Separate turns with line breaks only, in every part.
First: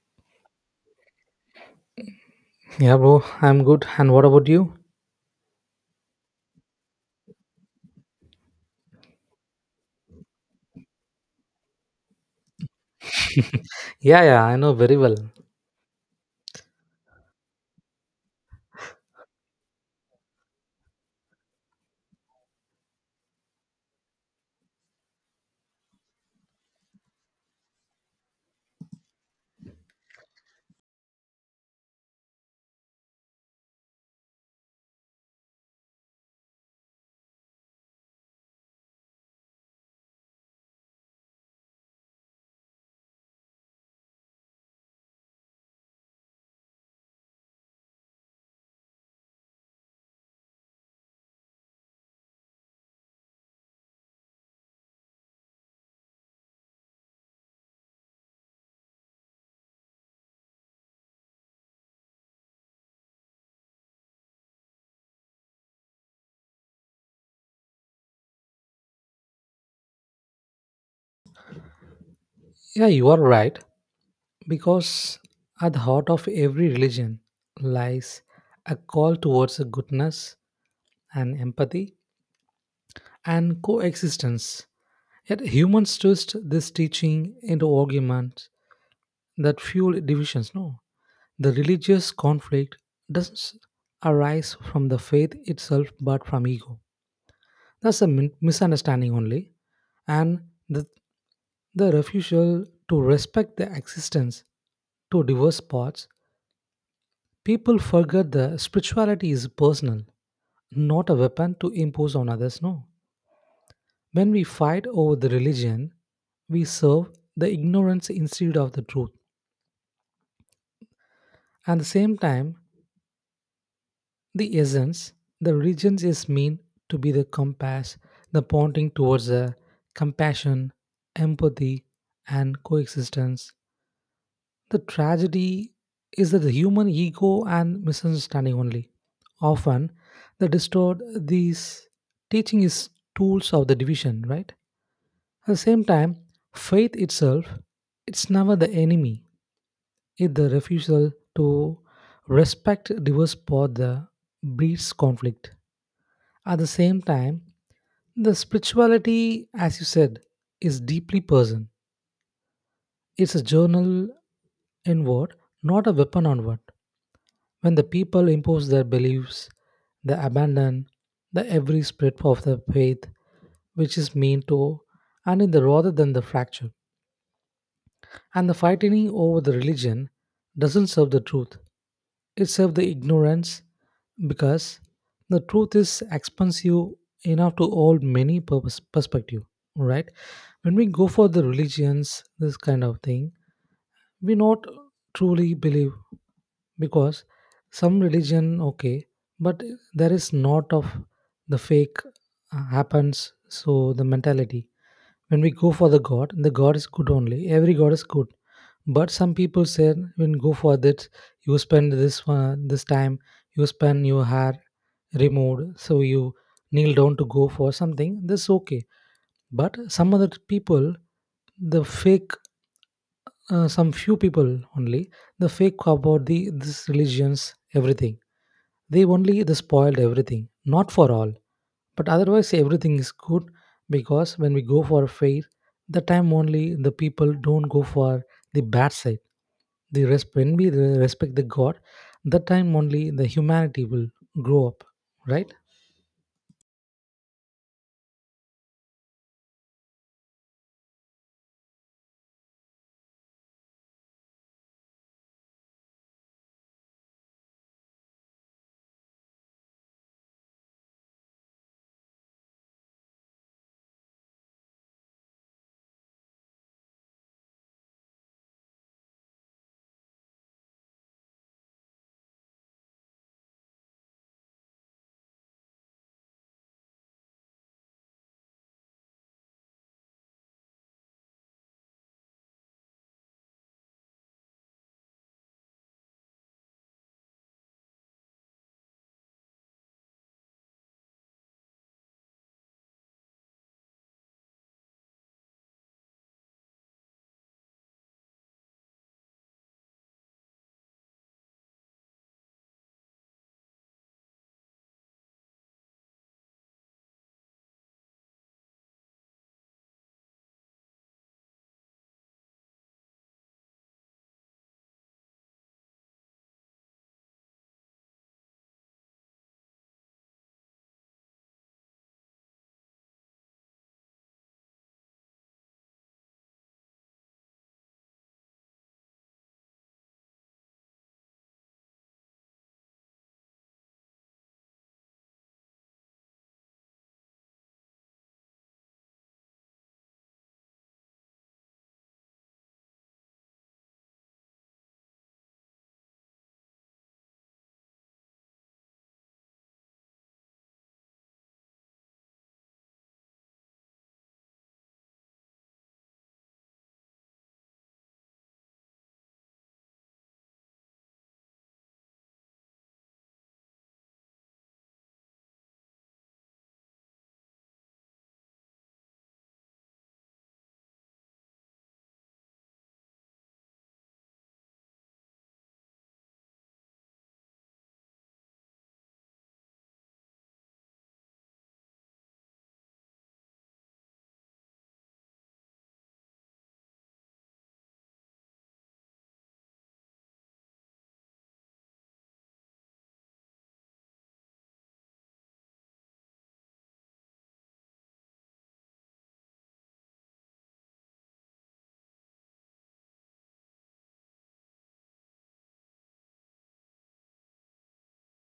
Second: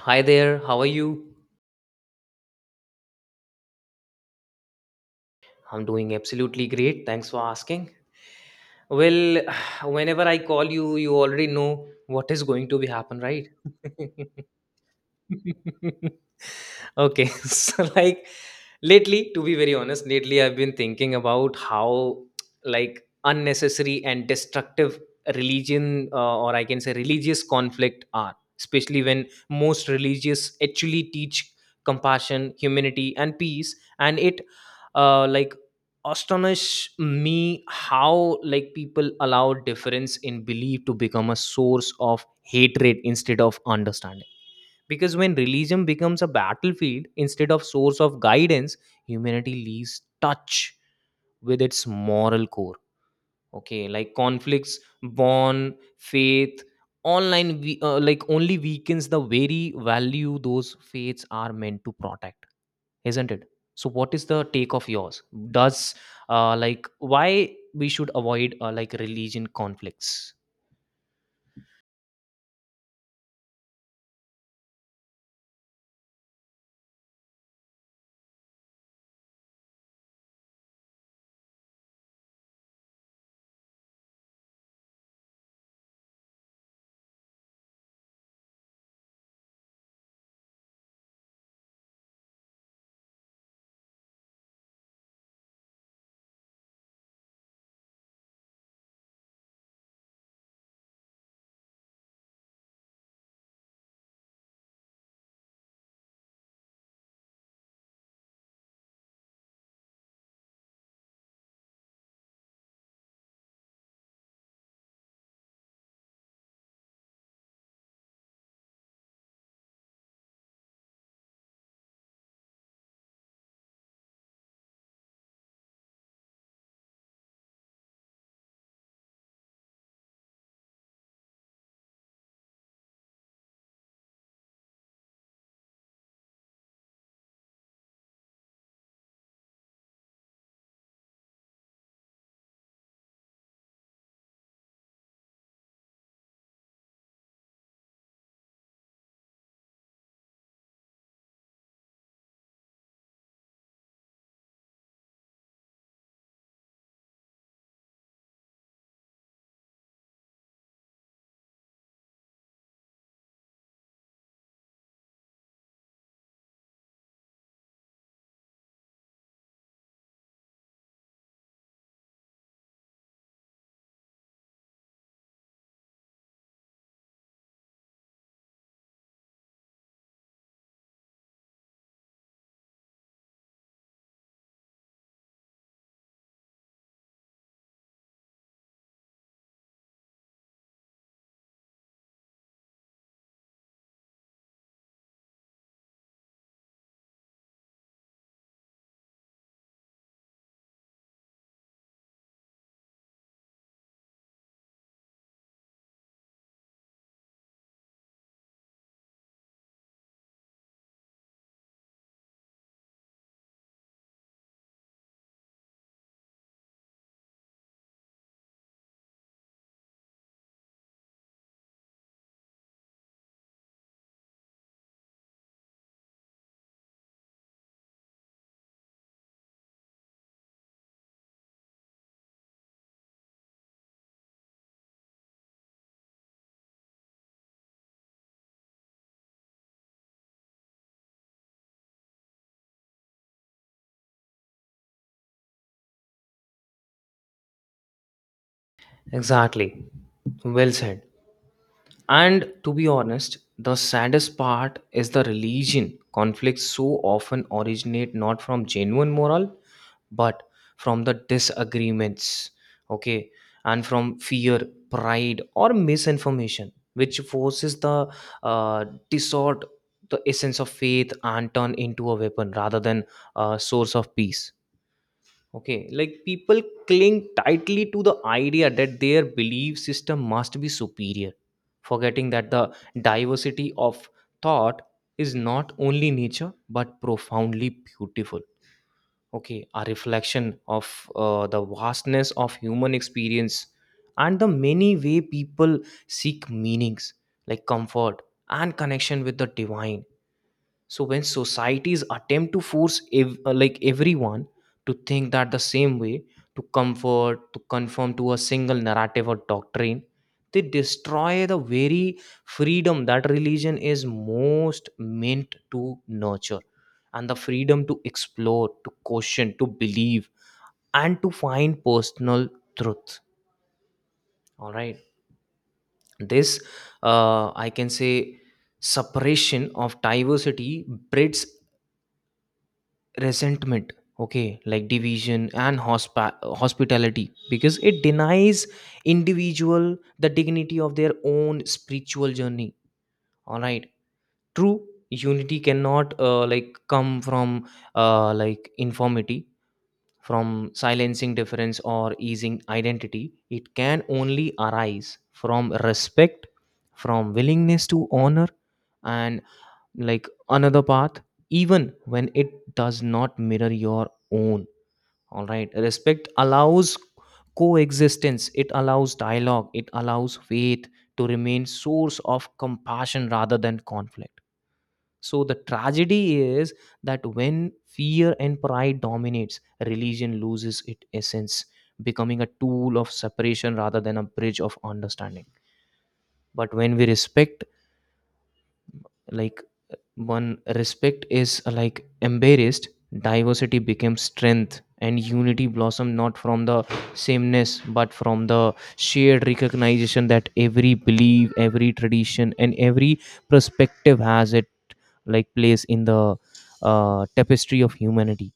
Hi there, how are you?
Yeah, bro, I'm good. And what about you?
I'm doing absolutely great. Thanks for asking. Well, whenever I call you, you already know what is going to be happen, right?
Yeah, yeah, I know very well.
Okay. So like, lately, to be very honest, lately I've been thinking about how like unnecessary and destructive religion or I can say religious conflict are, especially when most religious actually teach compassion, humanity and peace. And it uh, like astonish me how like people allow difference in belief to become a source of hatred instead of understanding. Because when religion becomes a battlefield instead of source of guidance, humanity leaves touch with its moral core. Okay, like conflicts born faith online we only weakens the very value those faiths are meant to protect, isn't it? So what is the take of yours? Does why we should avoid religion conflicts?
Yeah, you are right. Because at the heart of every religion lies a call towards goodness and empathy and coexistence. Yet humans twist this teaching into arguments that fuel divisions. No, the religious conflict doesn't arise from the faith itself but from ego. That's a misunderstanding only, and the, the refusal to respect the existence to diverse parts, people forget the spirituality is personal, not a weapon to impose on others. No. When we fight over the religion, we serve the ignorance instead of the truth. At the same time, the essence, the religion is meant to be the compass, the pointing towards the compassion, empathy, and coexistence. The tragedy is that the human ego and misunderstanding only. Often, they distort these teaching is tools of the division, right? At the same time, faith itself, it's never the enemy. It's the refusal to respect diverse path that breeds conflict. At the same time, the spirituality, as you said, is deeply personal. It's a journal inward, not a weapon onward. When the people impose their beliefs, they abandon the every spirit of the faith which is mean to and in the rather than the fracture. And the fighting over the religion doesn't serve the truth. It serves the ignorance because the truth is expansive enough to hold many purpose perspective. Right? When we go for the religions, this kind of thing, we not truly believe because some religion okay but there is not of the fake happens so the mentality when we go for the god is good only every god is good but some people said when go for that you spend this time you spend your hair removed so you kneel down to go for something this okay but some other people the fake some few people only the fake about the this religions everything they only they spoiled everything not for all but otherwise everything is good because when we go for a fair the time only the people don't go for the bad side the when we respect the god that time only the humanity will grow up right.
Exactly. Well said. And to be honest, the saddest part is the religion. Conflicts so often originate not from genuine moral, but from the disagreements, okay, and from fear, pride, or misinformation, which forces the distort the essence of faith and turn into a weapon rather than a source of peace. Okay, like people cling tightly to the idea that their belief system must be superior, forgetting that the diversity of thought is not only nature but profoundly beautiful. Okay, a reflection of the vastness of human experience and the many way people seek meanings, like comfort and connection with the divine. So when societies attempt to force everyone to think that the same way, to comfort to conform to a single narrative or doctrine, they destroy the very freedom that religion is most meant to nurture, and the freedom to explore, to question, to believe, and to find personal truth. All right, this I can say, separation of diversity breeds resentment, okay, like division and hospitality because it denies individual the dignity of their own spiritual journey. All right, true unity cannot come from informity, from silencing difference or easing identity. It can only arise from respect, from willingness to honor and like another path, even when it does not mirror your own. All right. Respect allows coexistence. It allows dialogue. It allows faith to remain source of compassion rather than conflict. So the tragedy is that when fear and pride dominates, religion loses its essence, becoming a tool of separation rather than a bridge of understanding. But when we respect, like when respect is embarrassed, diversity becomes strength and unity blossom not from the sameness but from the shared recognition that every belief, every tradition, and every perspective has it like place in the tapestry of humanity.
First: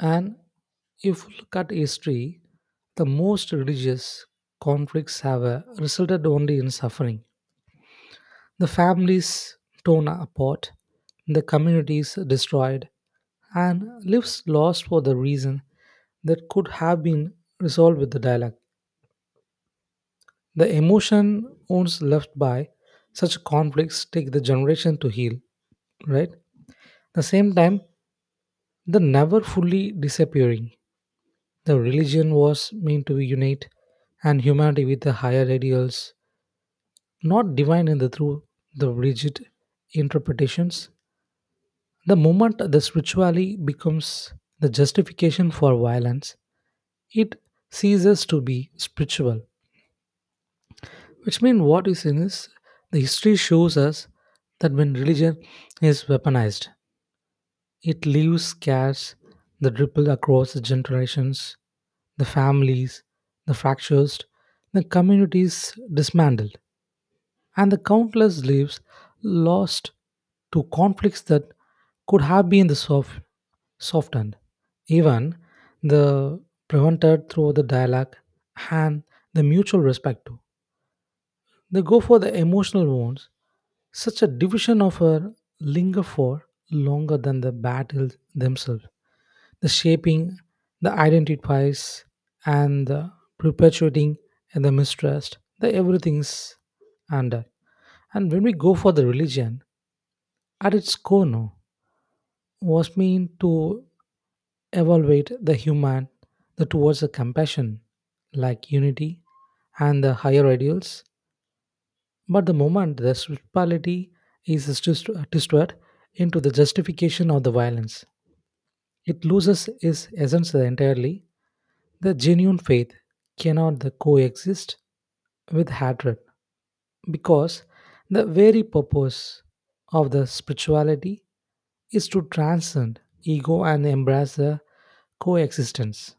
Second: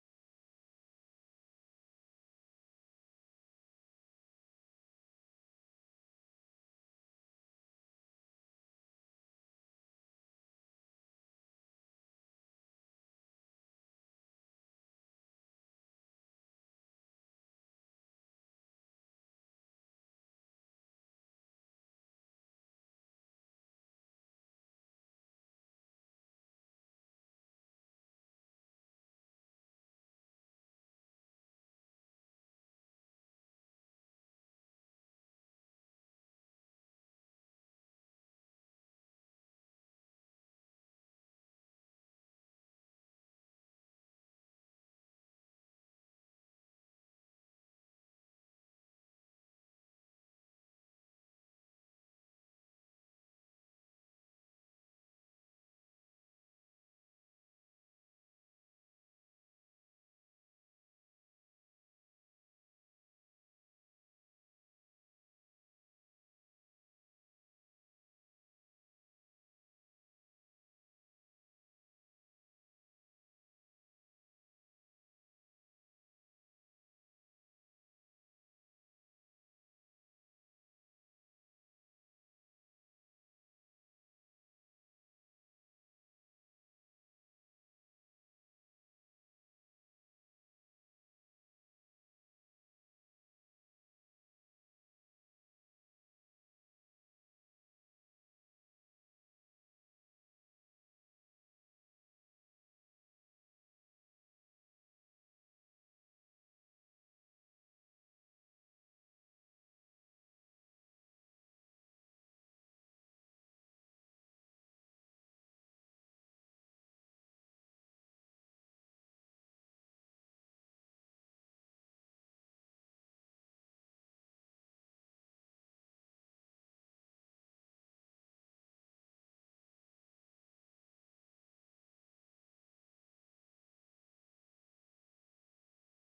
And if you look at history the most religious conflicts have resulted only in suffering. The families torn apart, the communities destroyed, and lives lost for the reason that could have been resolved with the dialogue. The emotion wounds left by such conflicts take the generation to heal, right? The same time, the never fully disappearing. The religion was meant to unite and humanity with the higher ideals, not divine in the through the rigid interpretations. The moment the spirituality becomes the justification for violence, it ceases to be spiritual. Which means what is in is the history shows us that when religion is weaponized, it leaves scars that ripple across the generations, the families, the fractures, the communities dismantled. And the countless lives lost to conflicts that could have been the soft, softened, even the prevented through the dialogue and the mutual respect too. They go for the emotional wounds. Such a division of her linger for longer than the battles themselves. The shaping, the identifies, and the perpetuating and the mistrust, the everything's under. And when we go for the religion, at its core, no, was mean to evaluate the human the towards the compassion, like unity and the higher ideals. But the moment the spirituality is distorted into the justification of the violence, it loses its essence entirely. The genuine faith cannot the coexist with hatred because the very purpose of the spirituality is to transcend ego and embrace the coexistence.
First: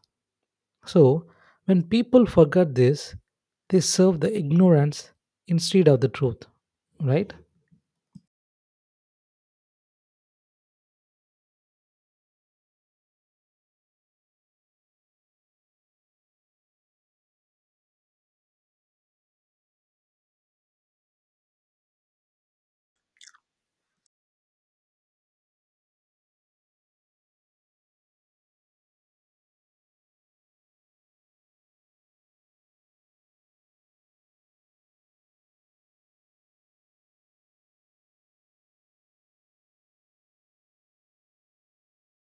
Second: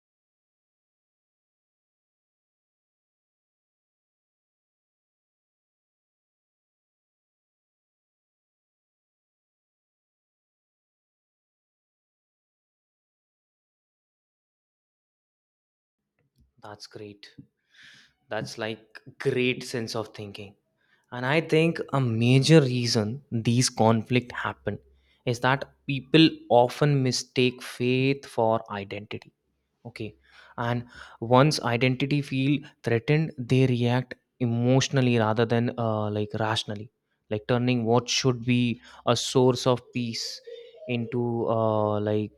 So, when people forget this, they serve the ignorance instead of the truth, right?
That's great. That's like great sense of thinking. And I think a major reason these conflicts happen is that people often mistake faith for identity. Okay. And once identity feel threatened, they react emotionally rather than rationally, like turning what should be a source of peace into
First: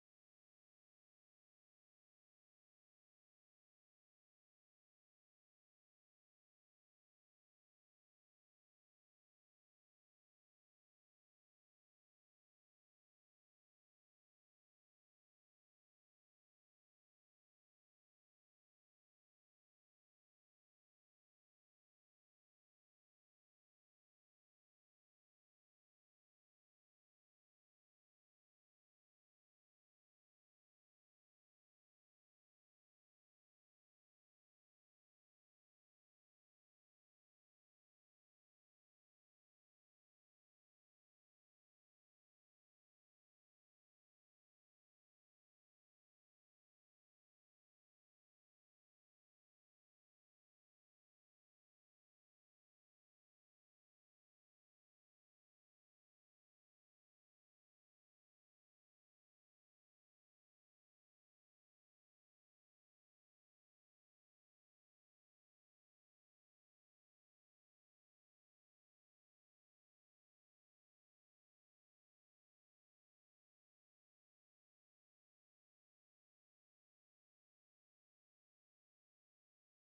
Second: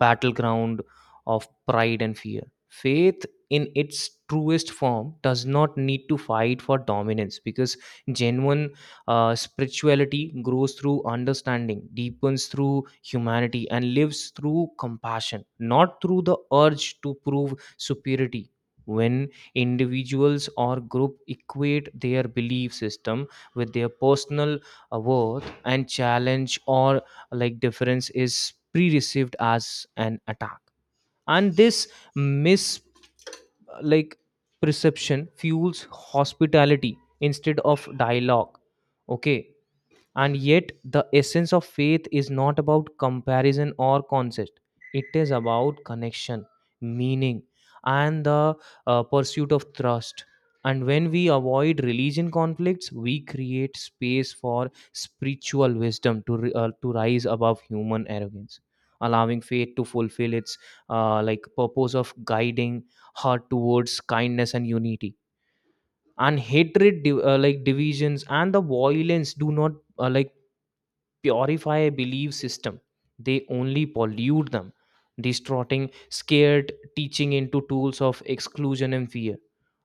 battleground of pride and fear. Faith in its truest form does not need to fight for dominance because genuine spirituality grows through understanding, deepens through humanity, and lives through compassion, not through the urge to prove superiority. When individuals or group equate their belief system with their personal worth and challenge or like difference is pre-received as an attack, and this mis like perception fuels hospitality instead of dialogue. Okay, and yet, the essence of faith is not about comparison or contest, it is about connection, meaning, and the pursuit of trust. And when we avoid religion conflicts, we create space for spiritual wisdom to rise above human arrogance, allowing faith to fulfill its purpose of guiding heart towards kindness and unity. And hatred, divisions and the violence, do not uh, like purify a belief system, they only pollute them, distorting scared teaching into tools of exclusion and fear.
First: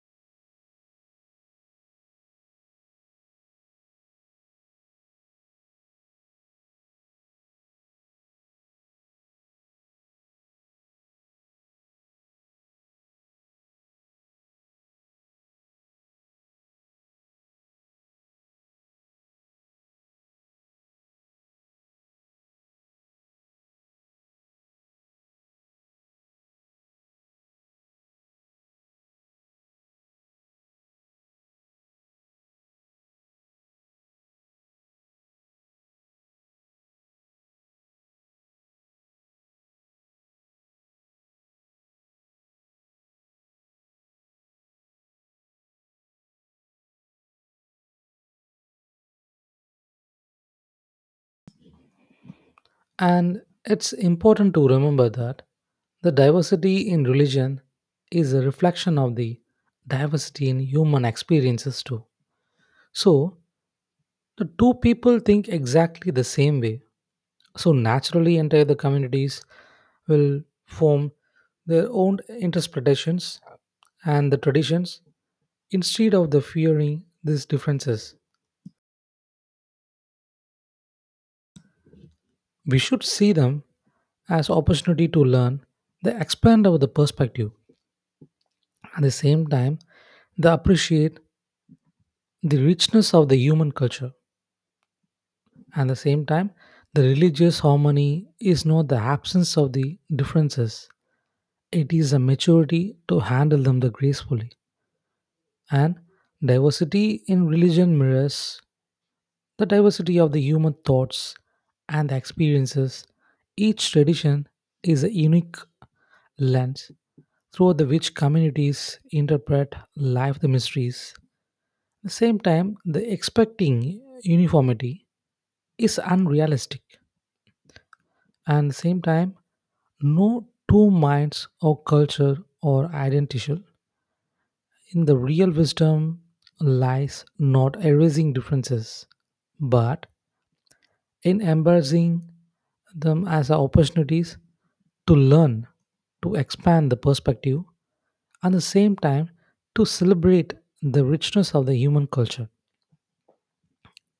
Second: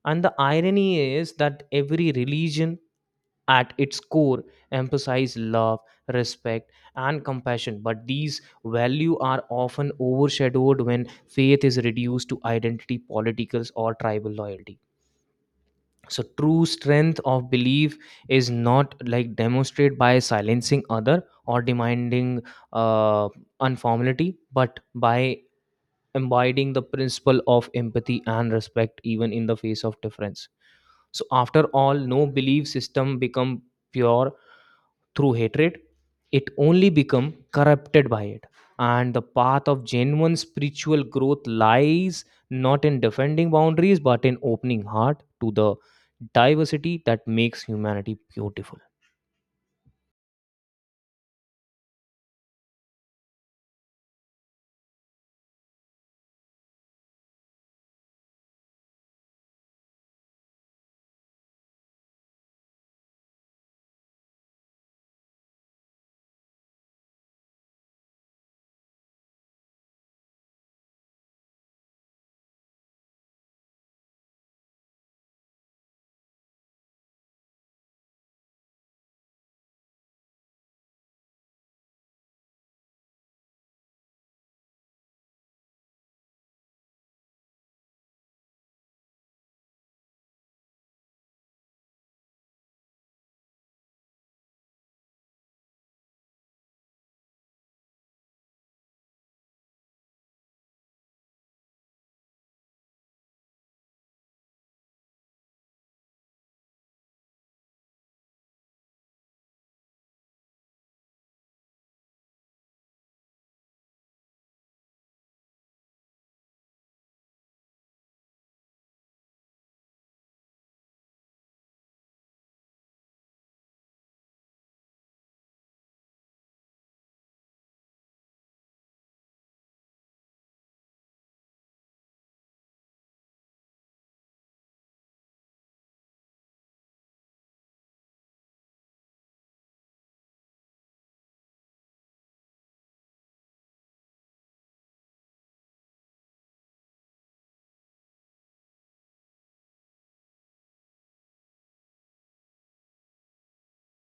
And the irony is that every religion at its core emphasizes love, respect and compassion, but these values are often overshadowed when faith is reduced to identity politicals or tribal loyalty. So true strength of belief is not like demonstrated by silencing other or demanding uh, unformality but by embodying the principle of empathy and respect even in the face of difference. So after all, no belief system become pure through hatred, it only become corrupted by it. And the path of genuine spiritual growth lies not in defending boundaries but in opening heart to the diversity that makes humanity beautiful.
And it's important to remember that the diversity in religion is a reflection of the diversity in human experiences too. So, the two people think exactly the same way. So, naturally, entire the communities will form their own interpretations and the traditions instead of the fearing these differences. We should see them as opportunity to learn, the expand of the perspective, at the same time they appreciate the richness of the human culture. At the same time, the religious harmony is not the absence of the differences. It is a maturity to handle them the gracefully. And diversity in religion mirrors the diversity of the human thoughts and the experiences, each tradition is a unique lens through the which communities interpret life the mysteries. At the same time, the expecting uniformity is unrealistic. And at the same time, no two minds or culture are identical. In the real wisdom lies not erasing differences, but in embracing them as opportunities to learn, to expand the perspective, and at the same time to celebrate the richness of the human culture.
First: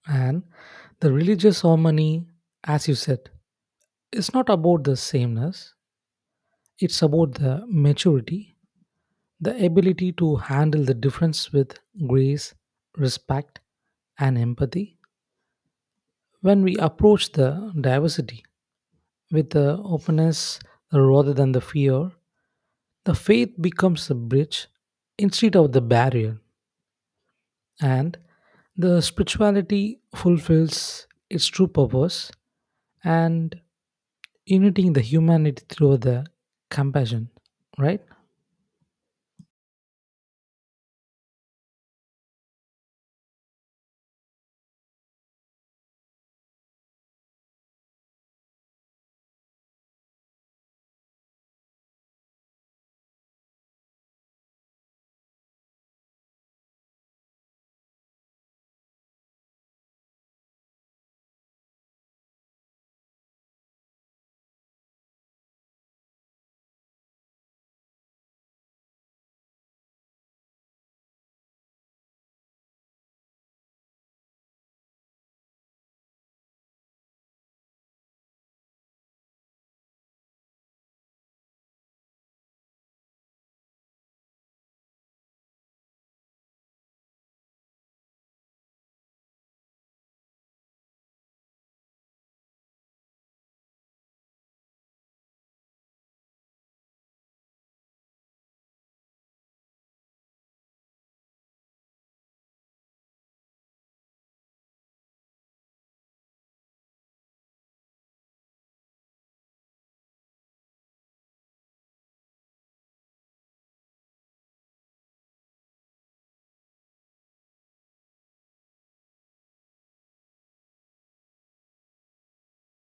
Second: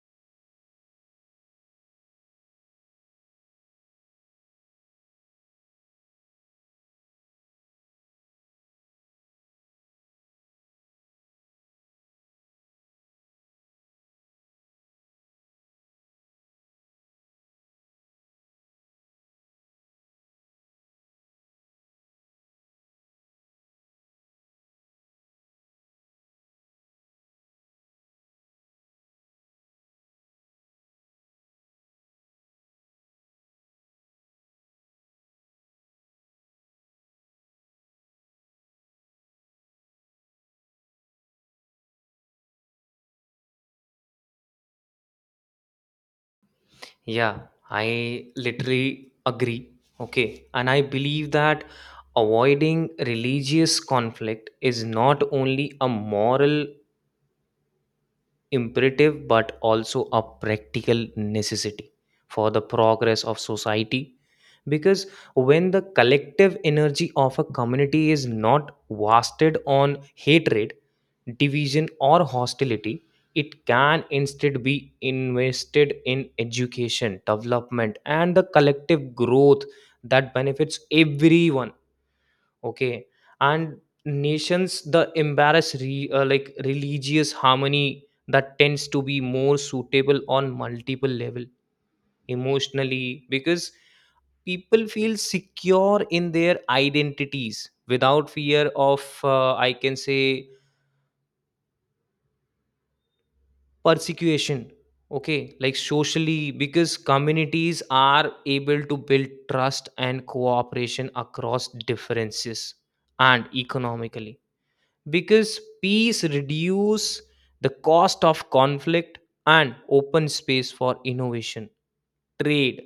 And the religious harmony, as you said, is not about the sameness, it's about the maturity, the ability to handle the difference with grace, respect, and empathy. When we approach the diversity with the openness rather than the fear, the faith becomes a bridge instead of the barrier. And the spirituality fulfills its true purpose and uniting the humanity through the compassion, right?
Yeah, I literally agree. Okay. And I believe that avoiding religious conflict is not only a moral imperative but also a practical necessity for the progress of society. Because when the collective energy of a community is not wasted on hatred, division or hostility, it can instead be invested in education, development and the collective growth that benefits everyone. Okay, and nations the embarrass re, like religious harmony that tends to be more suitable on multiple level. Emotionally because people feel secure in their identities without fear of, I can say, persecution. Okay, like socially because communities are able to build trust and cooperation across differences. And economically because peace reduce the cost of conflict and open space for innovation, trade,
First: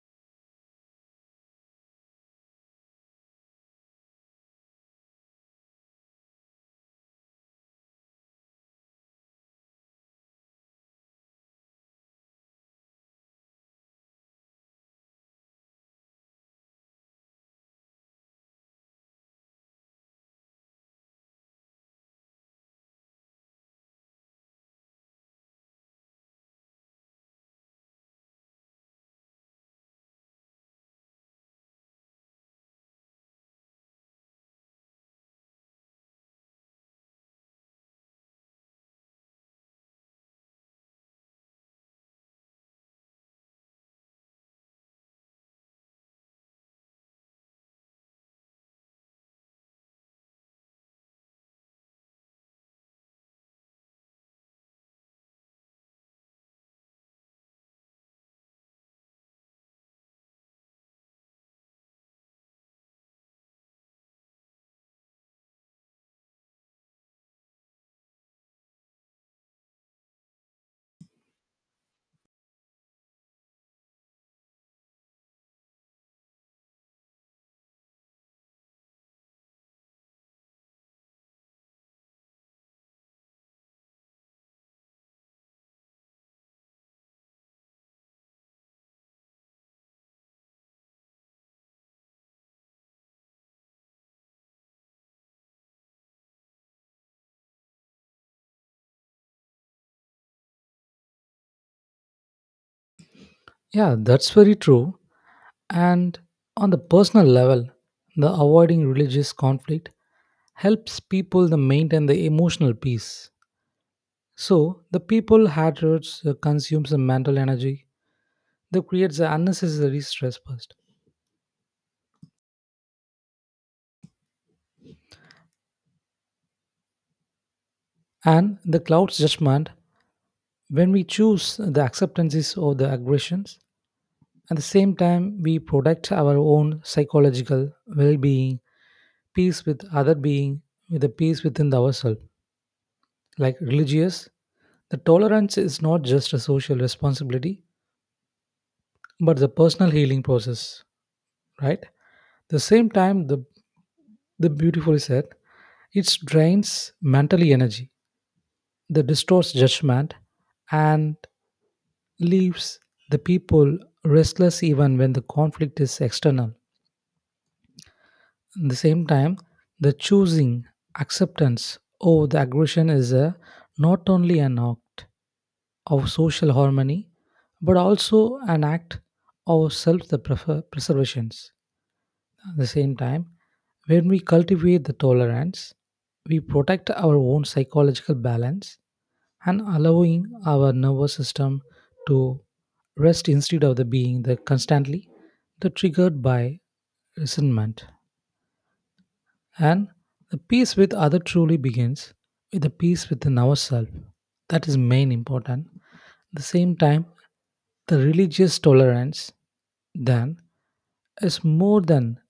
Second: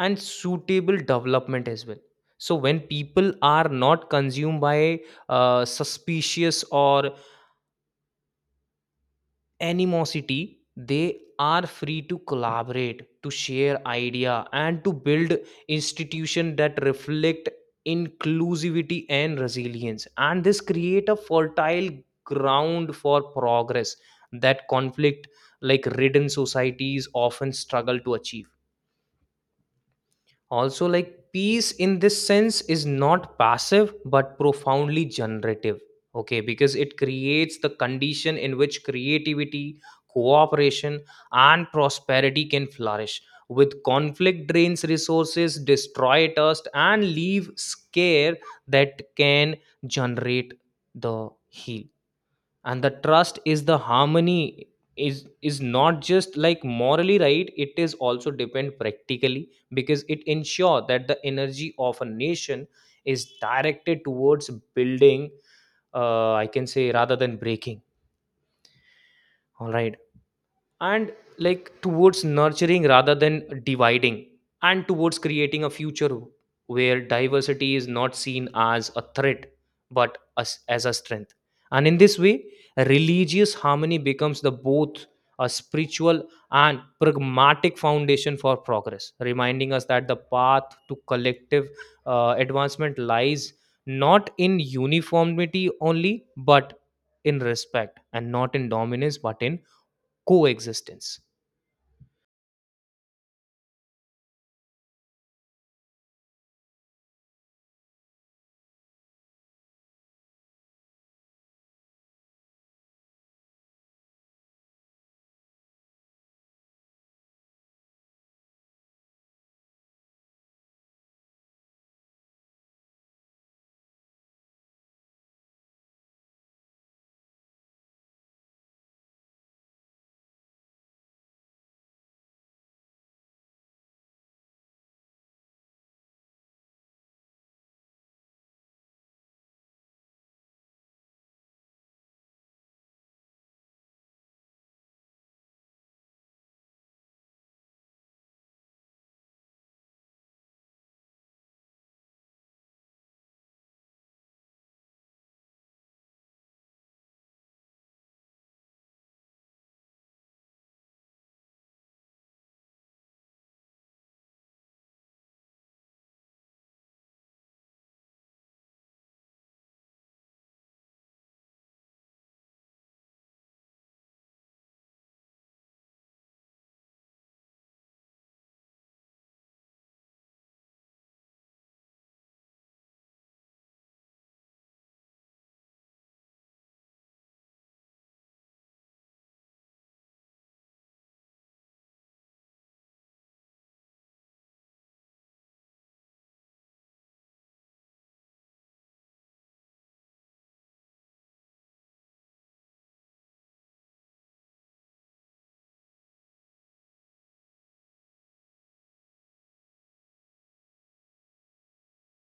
and suitable development as well. So when people are not consumed by suspicious or animosity, they are free to collaborate, to share idea, and to build institution that reflect inclusivity and resilience. And this create a fertile ground for progress that conflict like ridden societies often struggle to achieve. Also, like peace in this sense is not passive but profoundly generative. Okay, because it creates the condition in which creativity, cooperation, and prosperity can flourish. With conflict drains resources, destroy trust, and leave scare that can generate the heal. And the trust is the harmony is not just like morally right, it is also depend practically because it ensure that the energy of a nation is directed towards building, I can say, rather than breaking. All right, and like towards nurturing rather than dividing, and towards creating a future where diversity is not seen as a threat but as a strength. And in this way, religious harmony becomes the both a spiritual and pragmatic foundation for progress, reminding us that the path to collective advancement lies not in uniformity only but in respect, and not in dominance but in coexistence.
Yeah, that's very true. And on the personal level the avoiding religious conflict helps people to maintain the emotional peace so the people hatreds consumes the mental energy that creates the unnecessary stress first and the clouds judgment when we choose the acceptances of the aggressions. At the same time, we protect our own psychological well being, peace with other being, with the peace within ourselves. Like religious, the tolerance is not just a social responsibility, but the personal healing process, right? The same time, the beautifully said, it drains mentally energy, that distorts judgment, and leaves the people restless even when the conflict is external. At the same time, the choosing acceptance over the aggression is a, not only an act of social harmony, but also an act of self preservation. At the same time, when we cultivate the tolerance, we protect our own psychological balance and allowing our nervous system to rest instead of the being the constantly the triggered by resentment. And the peace with other truly begins with the peace within ourselves. That is main important. At the same time, the religious tolerance then is more than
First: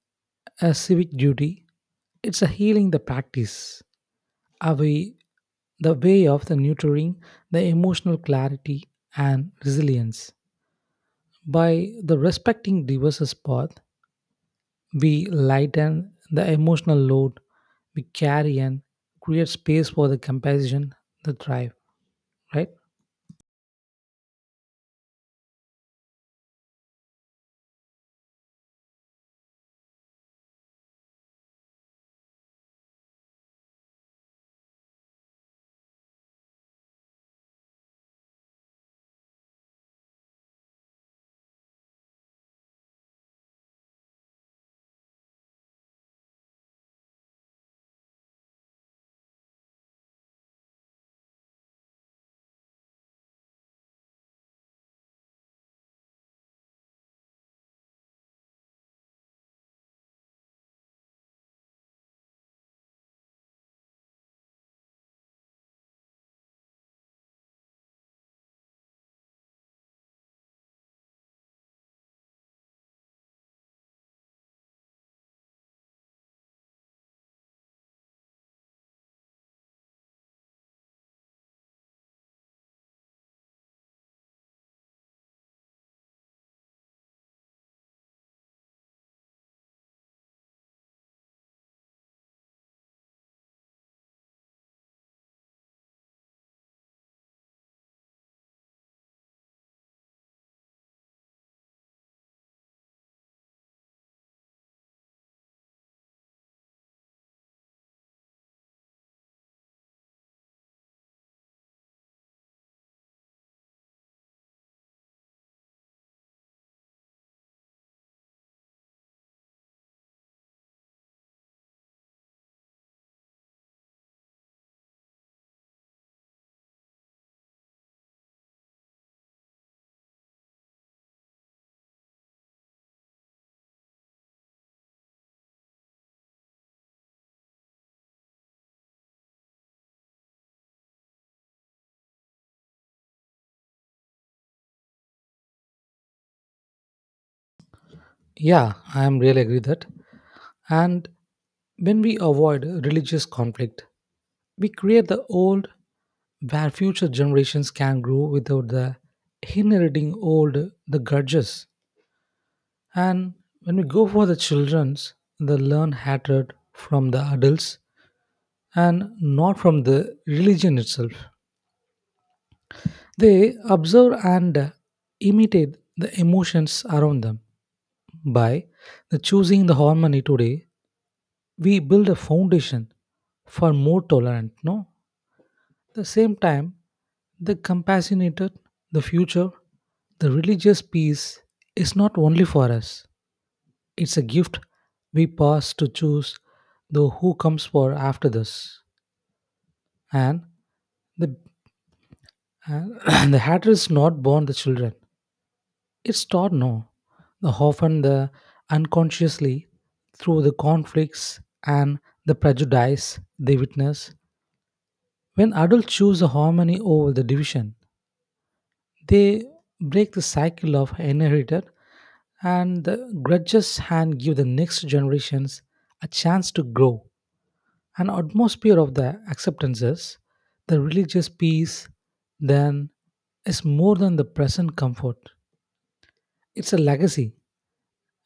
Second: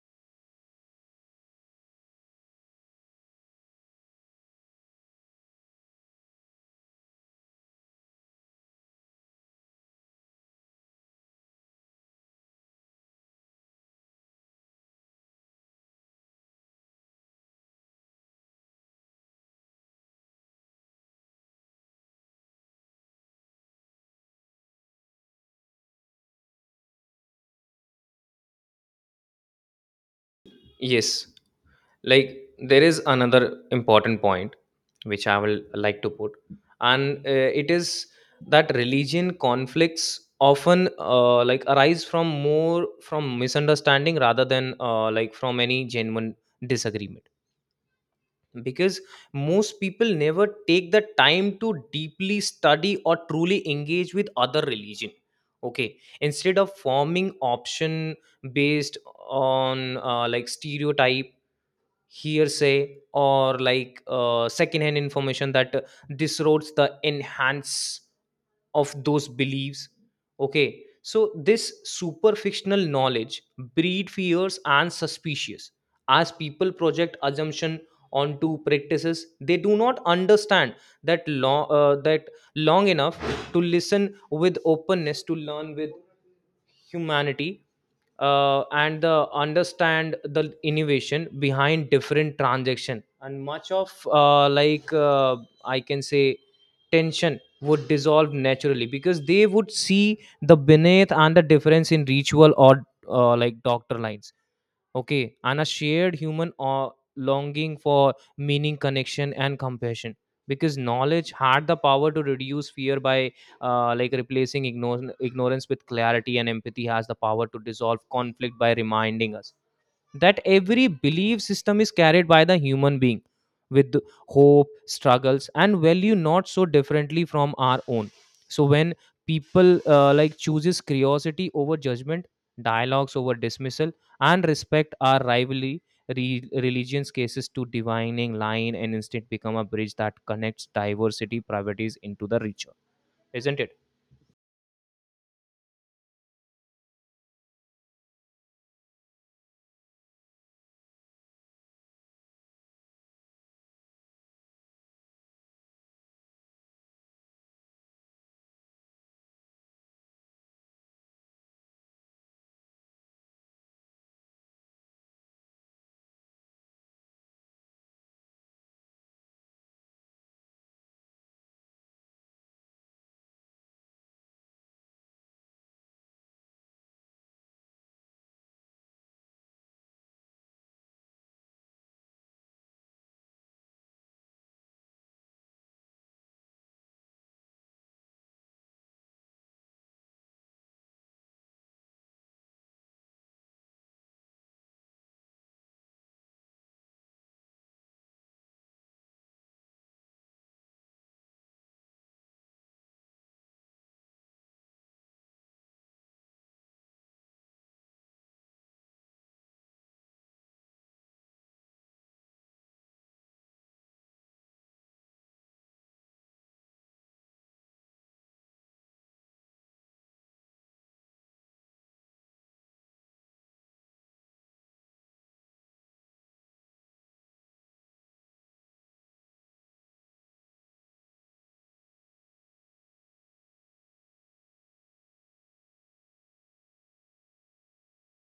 a civic duty. It's a healing the practice, a way, the way of the nurturing the emotional clarity and resilience by the respecting diverse path. We lighten the emotional load we carry and create space for the compassion, the drive, right?
Yes, like there is another important point which I will like to put, and it is that religion conflicts often arise from more from misunderstanding rather than from any genuine disagreement. Because most people never take the time to deeply study or truly engage with other religion. Okay, instead of forming option based on stereotype, hearsay or like secondhand information that disroads the enhance of those beliefs. Okay, so this super fictional knowledge breed fears and suspicious as people project assumption onto practices they do not understand. That long that long enough to listen with openness, to learn with humanity, and the understand the innovation behind different transaction, and much of I can say tension would dissolve naturally because they would see the beneath and the difference in ritual or doctor lines. Okay, and a shared human longing for meaning, connection and compassion. Because knowledge had the power to reduce fear by replacing ignorance with clarity, and empathy has the power to dissolve conflict by reminding us that every belief system is carried by the human being with hope, struggles and value not so differently from our own. So when people chooses curiosity over judgment, dialogues over dismissal, and respect our rivalry, religions cases to divining line and instead become a bridge that connects diversity priorities into the ritual, isn't it?
Yeah, I am really agree that. And when we avoid religious conflict, we create the old where future generations can grow without the inheriting old the grudges. And when we go for the children's, they learn hatred from the adults and not from the religion itself. They observe and imitate the emotions around them. By the choosing the harmony today, we build a foundation for more tolerant. No, the same time, the compassionated, the future, the religious peace is not only for us. It's a gift we pass to choose the who comes for after this, and the and the hatred is not born the children. It's taught no, often the unconsciously through the conflicts and the prejudice they witness. When adults choose a harmony over the division, they break the cycle of inherited and the grudges and give the next generations a chance to grow. An atmosphere of the acceptances, the religious peace, then is more than the present comfort. It's a legacy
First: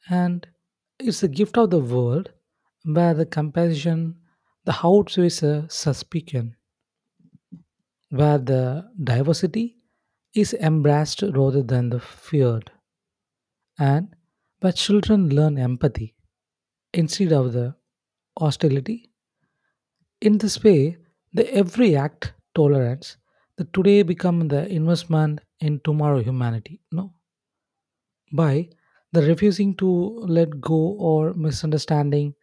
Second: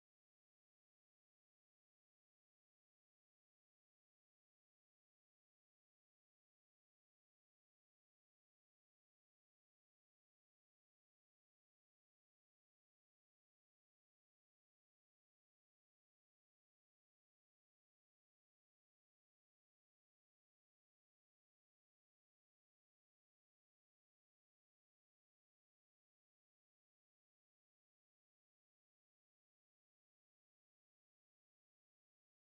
and it's a gift of the world where the compassion, the outweighs a suspicion where the diversity is embraced rather than the feared and where children learn empathy instead of the hostility in this way the every act tolerance the today become the investment in tomorrow humanity no by the refusing to let go or misunderstanding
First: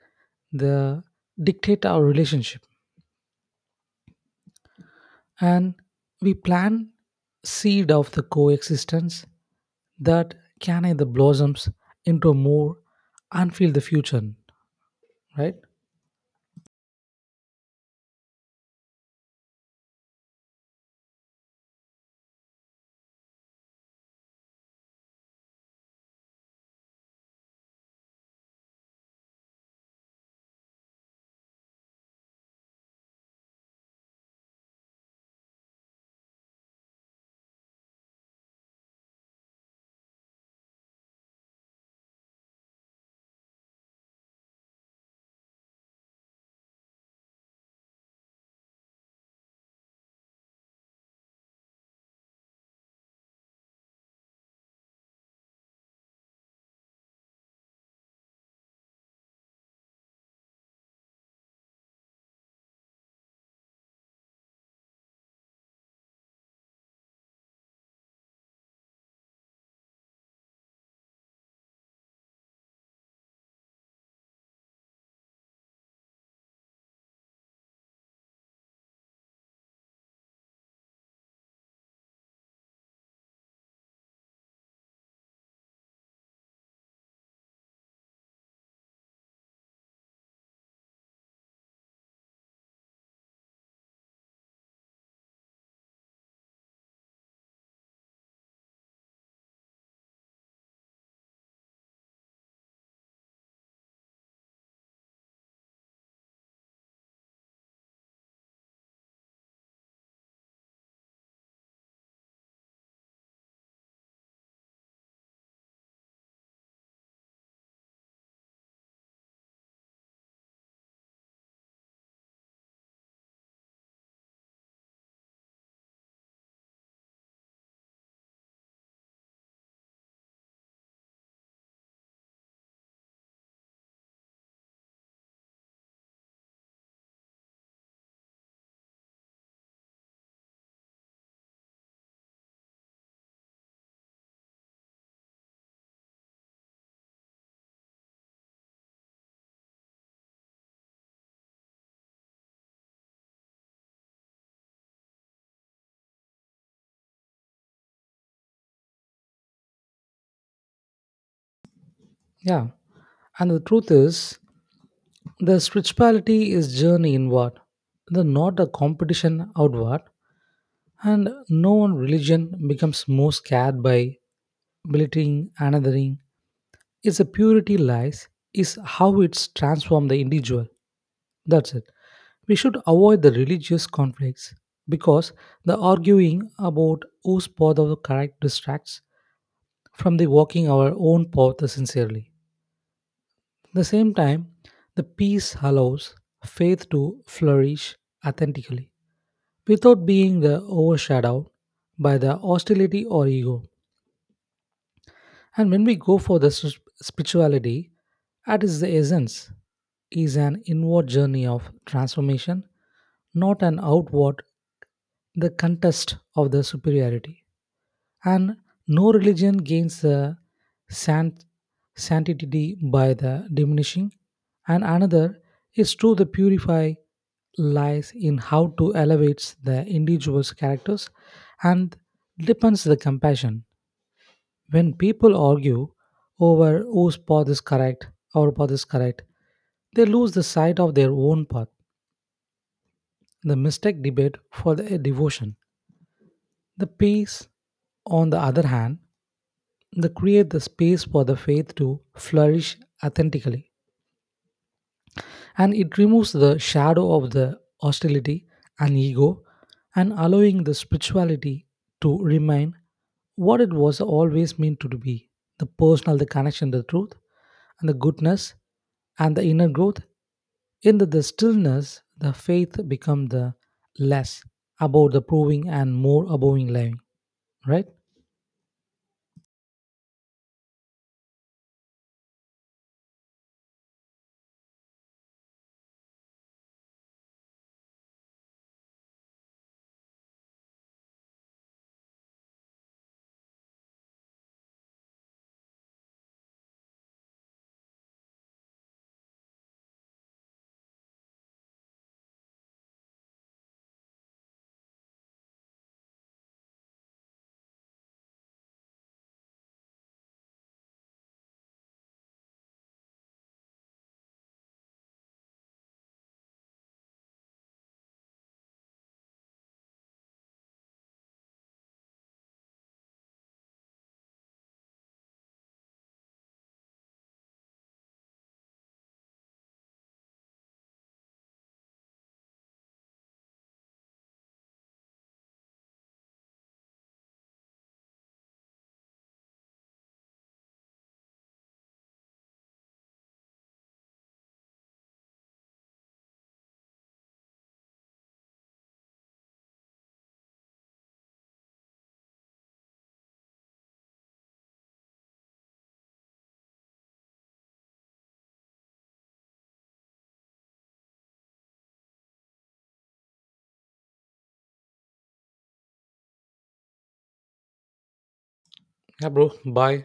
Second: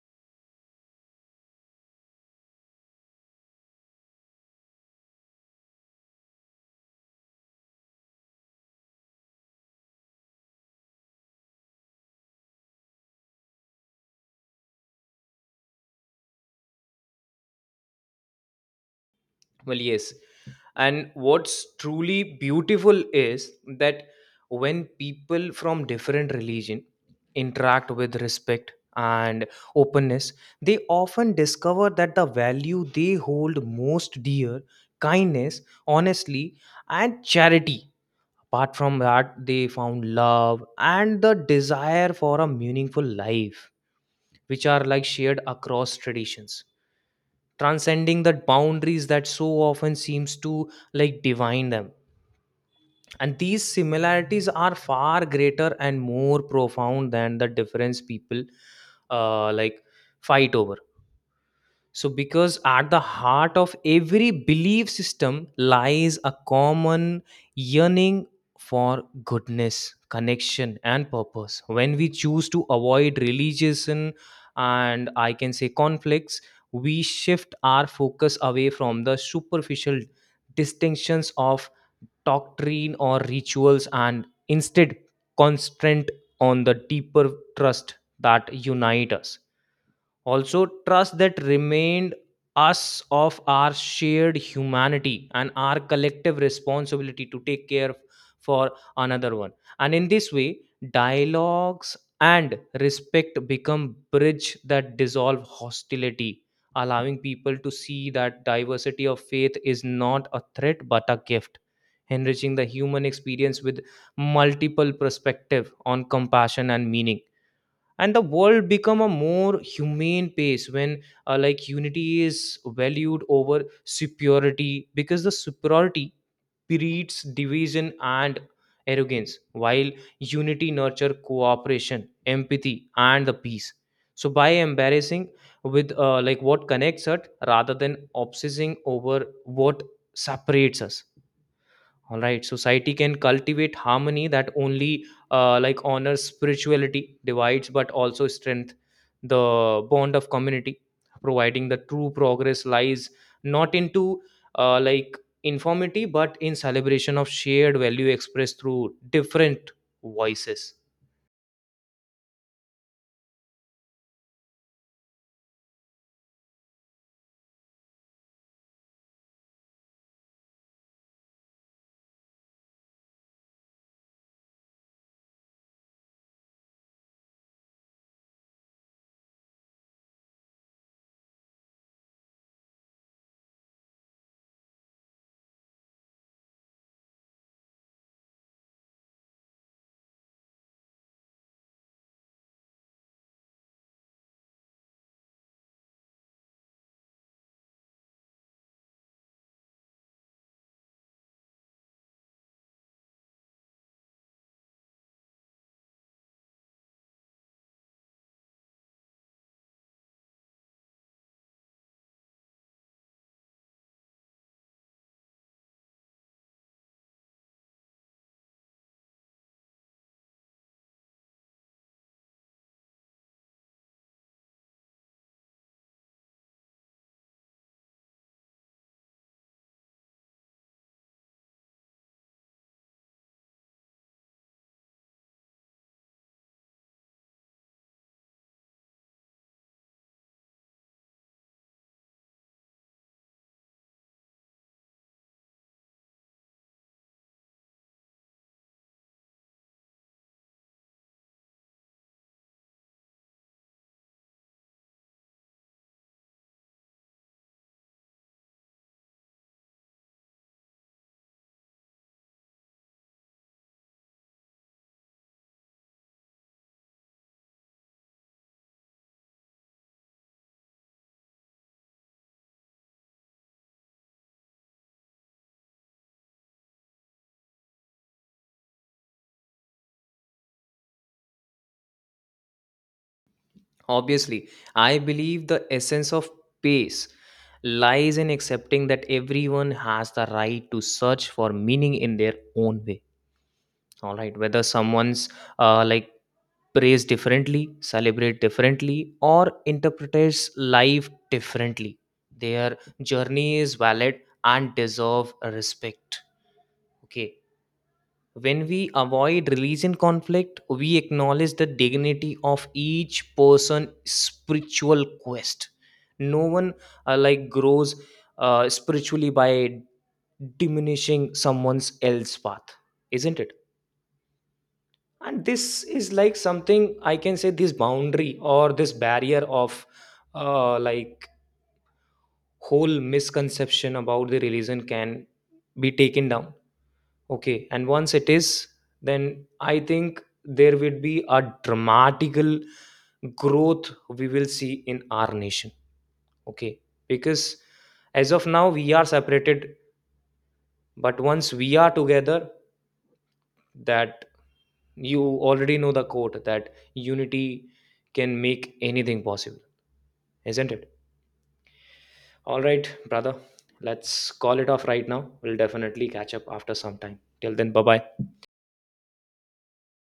the dictate our relationship and we plant seed of the coexistence that can either blossoms into a more and feel the future, right?
Well, yes. And what's truly beautiful is that when people from different religion interact with respect and openness, they often discover that the value they hold most dear, kindness, honesty, and charity. Apart from that, they found love and the desire for a meaningful life, which are like shared across traditions, transcending the boundaries that so often seems to like divine them. And these similarities are far greater and more profound than the difference people uh, like fight over. So, because at the heart of every belief system lies a common yearning for goodness, connection, and purpose. When we choose to avoid religion, and i can say conflicts, we shift our focus away from the superficial distinctions of doctrine or rituals and instead concentrate on the deeper trust that unite us, also trust that remained us of our shared humanity and our collective responsibility to take care for another one. And in this way, dialogues and respect become bridge that dissolve hostility, allowing people to see that diversity of faith is not a threat but a gift, enriching the human experience with multiple perspective on compassion and meaning. And the world become a more humane place when unity is valued over superiority, because the superiority breeds division and arrogance, while unity nurture cooperation, empathy, and the peace. So by embarrassing with what connects us rather than obsessing over what separates us, all right, society can cultivate harmony that only honors spirituality divides but also strength the bond of community, providing the true progress lies not into like informity but in celebration of shared value expressed through different voices.
Yeah, and the truth is the spirituality is journey inward the not a competition outward and no one religion becomes more scared by belittling another. Its purity lies is how it's transformed the individual. That's it. We should avoid the religious conflicts because the arguing about whose path of the correct distracts from the walking our own path sincerely. At the same time, the peace allows faith to flourish authentically without being the overshadowed by the hostility or ego. And when we go for the spirituality, that is the essence is an inward journey of transformation, not an outward, the contest of the superiority. And no religion gains the sant- sanctity by the diminishing, and another is true: the purify lies in how to elevate the individual's characters and depends the compassion. When people argue over whose path is correct, our path is correct, they lose the sight of their own path. The mistake debate for the devotion. The peace, on the other hand, they create the space for the faith to flourish authentically. And it removes the shadow of the hostility and ego and allowing the spirituality to remain what it was always meant to be the personal the connection the truth and the goodness and the inner growth in the stillness the faith become the less about the proving and more about living, right?
Obviously, I believe the essence of peace lies in accepting that everyone has the right to search for meaning in their own way. All right, whether someone's uh, like praise differently, celebrate differently or interprets life differently, their journey is valid and deserve respect. Okay, when we avoid religion conflict, we acknowledge the dignity of each person spiritual quest. No one grows spiritually by diminishing someone's else path, isn't it? And this is like something I can say, this boundary or this barrier of uh, like whole misconception about the religion can be taken down. Okay, and once it is, then I think there will be a dramatical growth we will see in our nation. Okay, because as of now we are separated, but once we are together, that you already know the quote that unity can make anything possible, isn't it? All right, brother, let's call it off right now. We'll definitely catch up after some time. Till then, bye bye.
Yeah, bro, bye.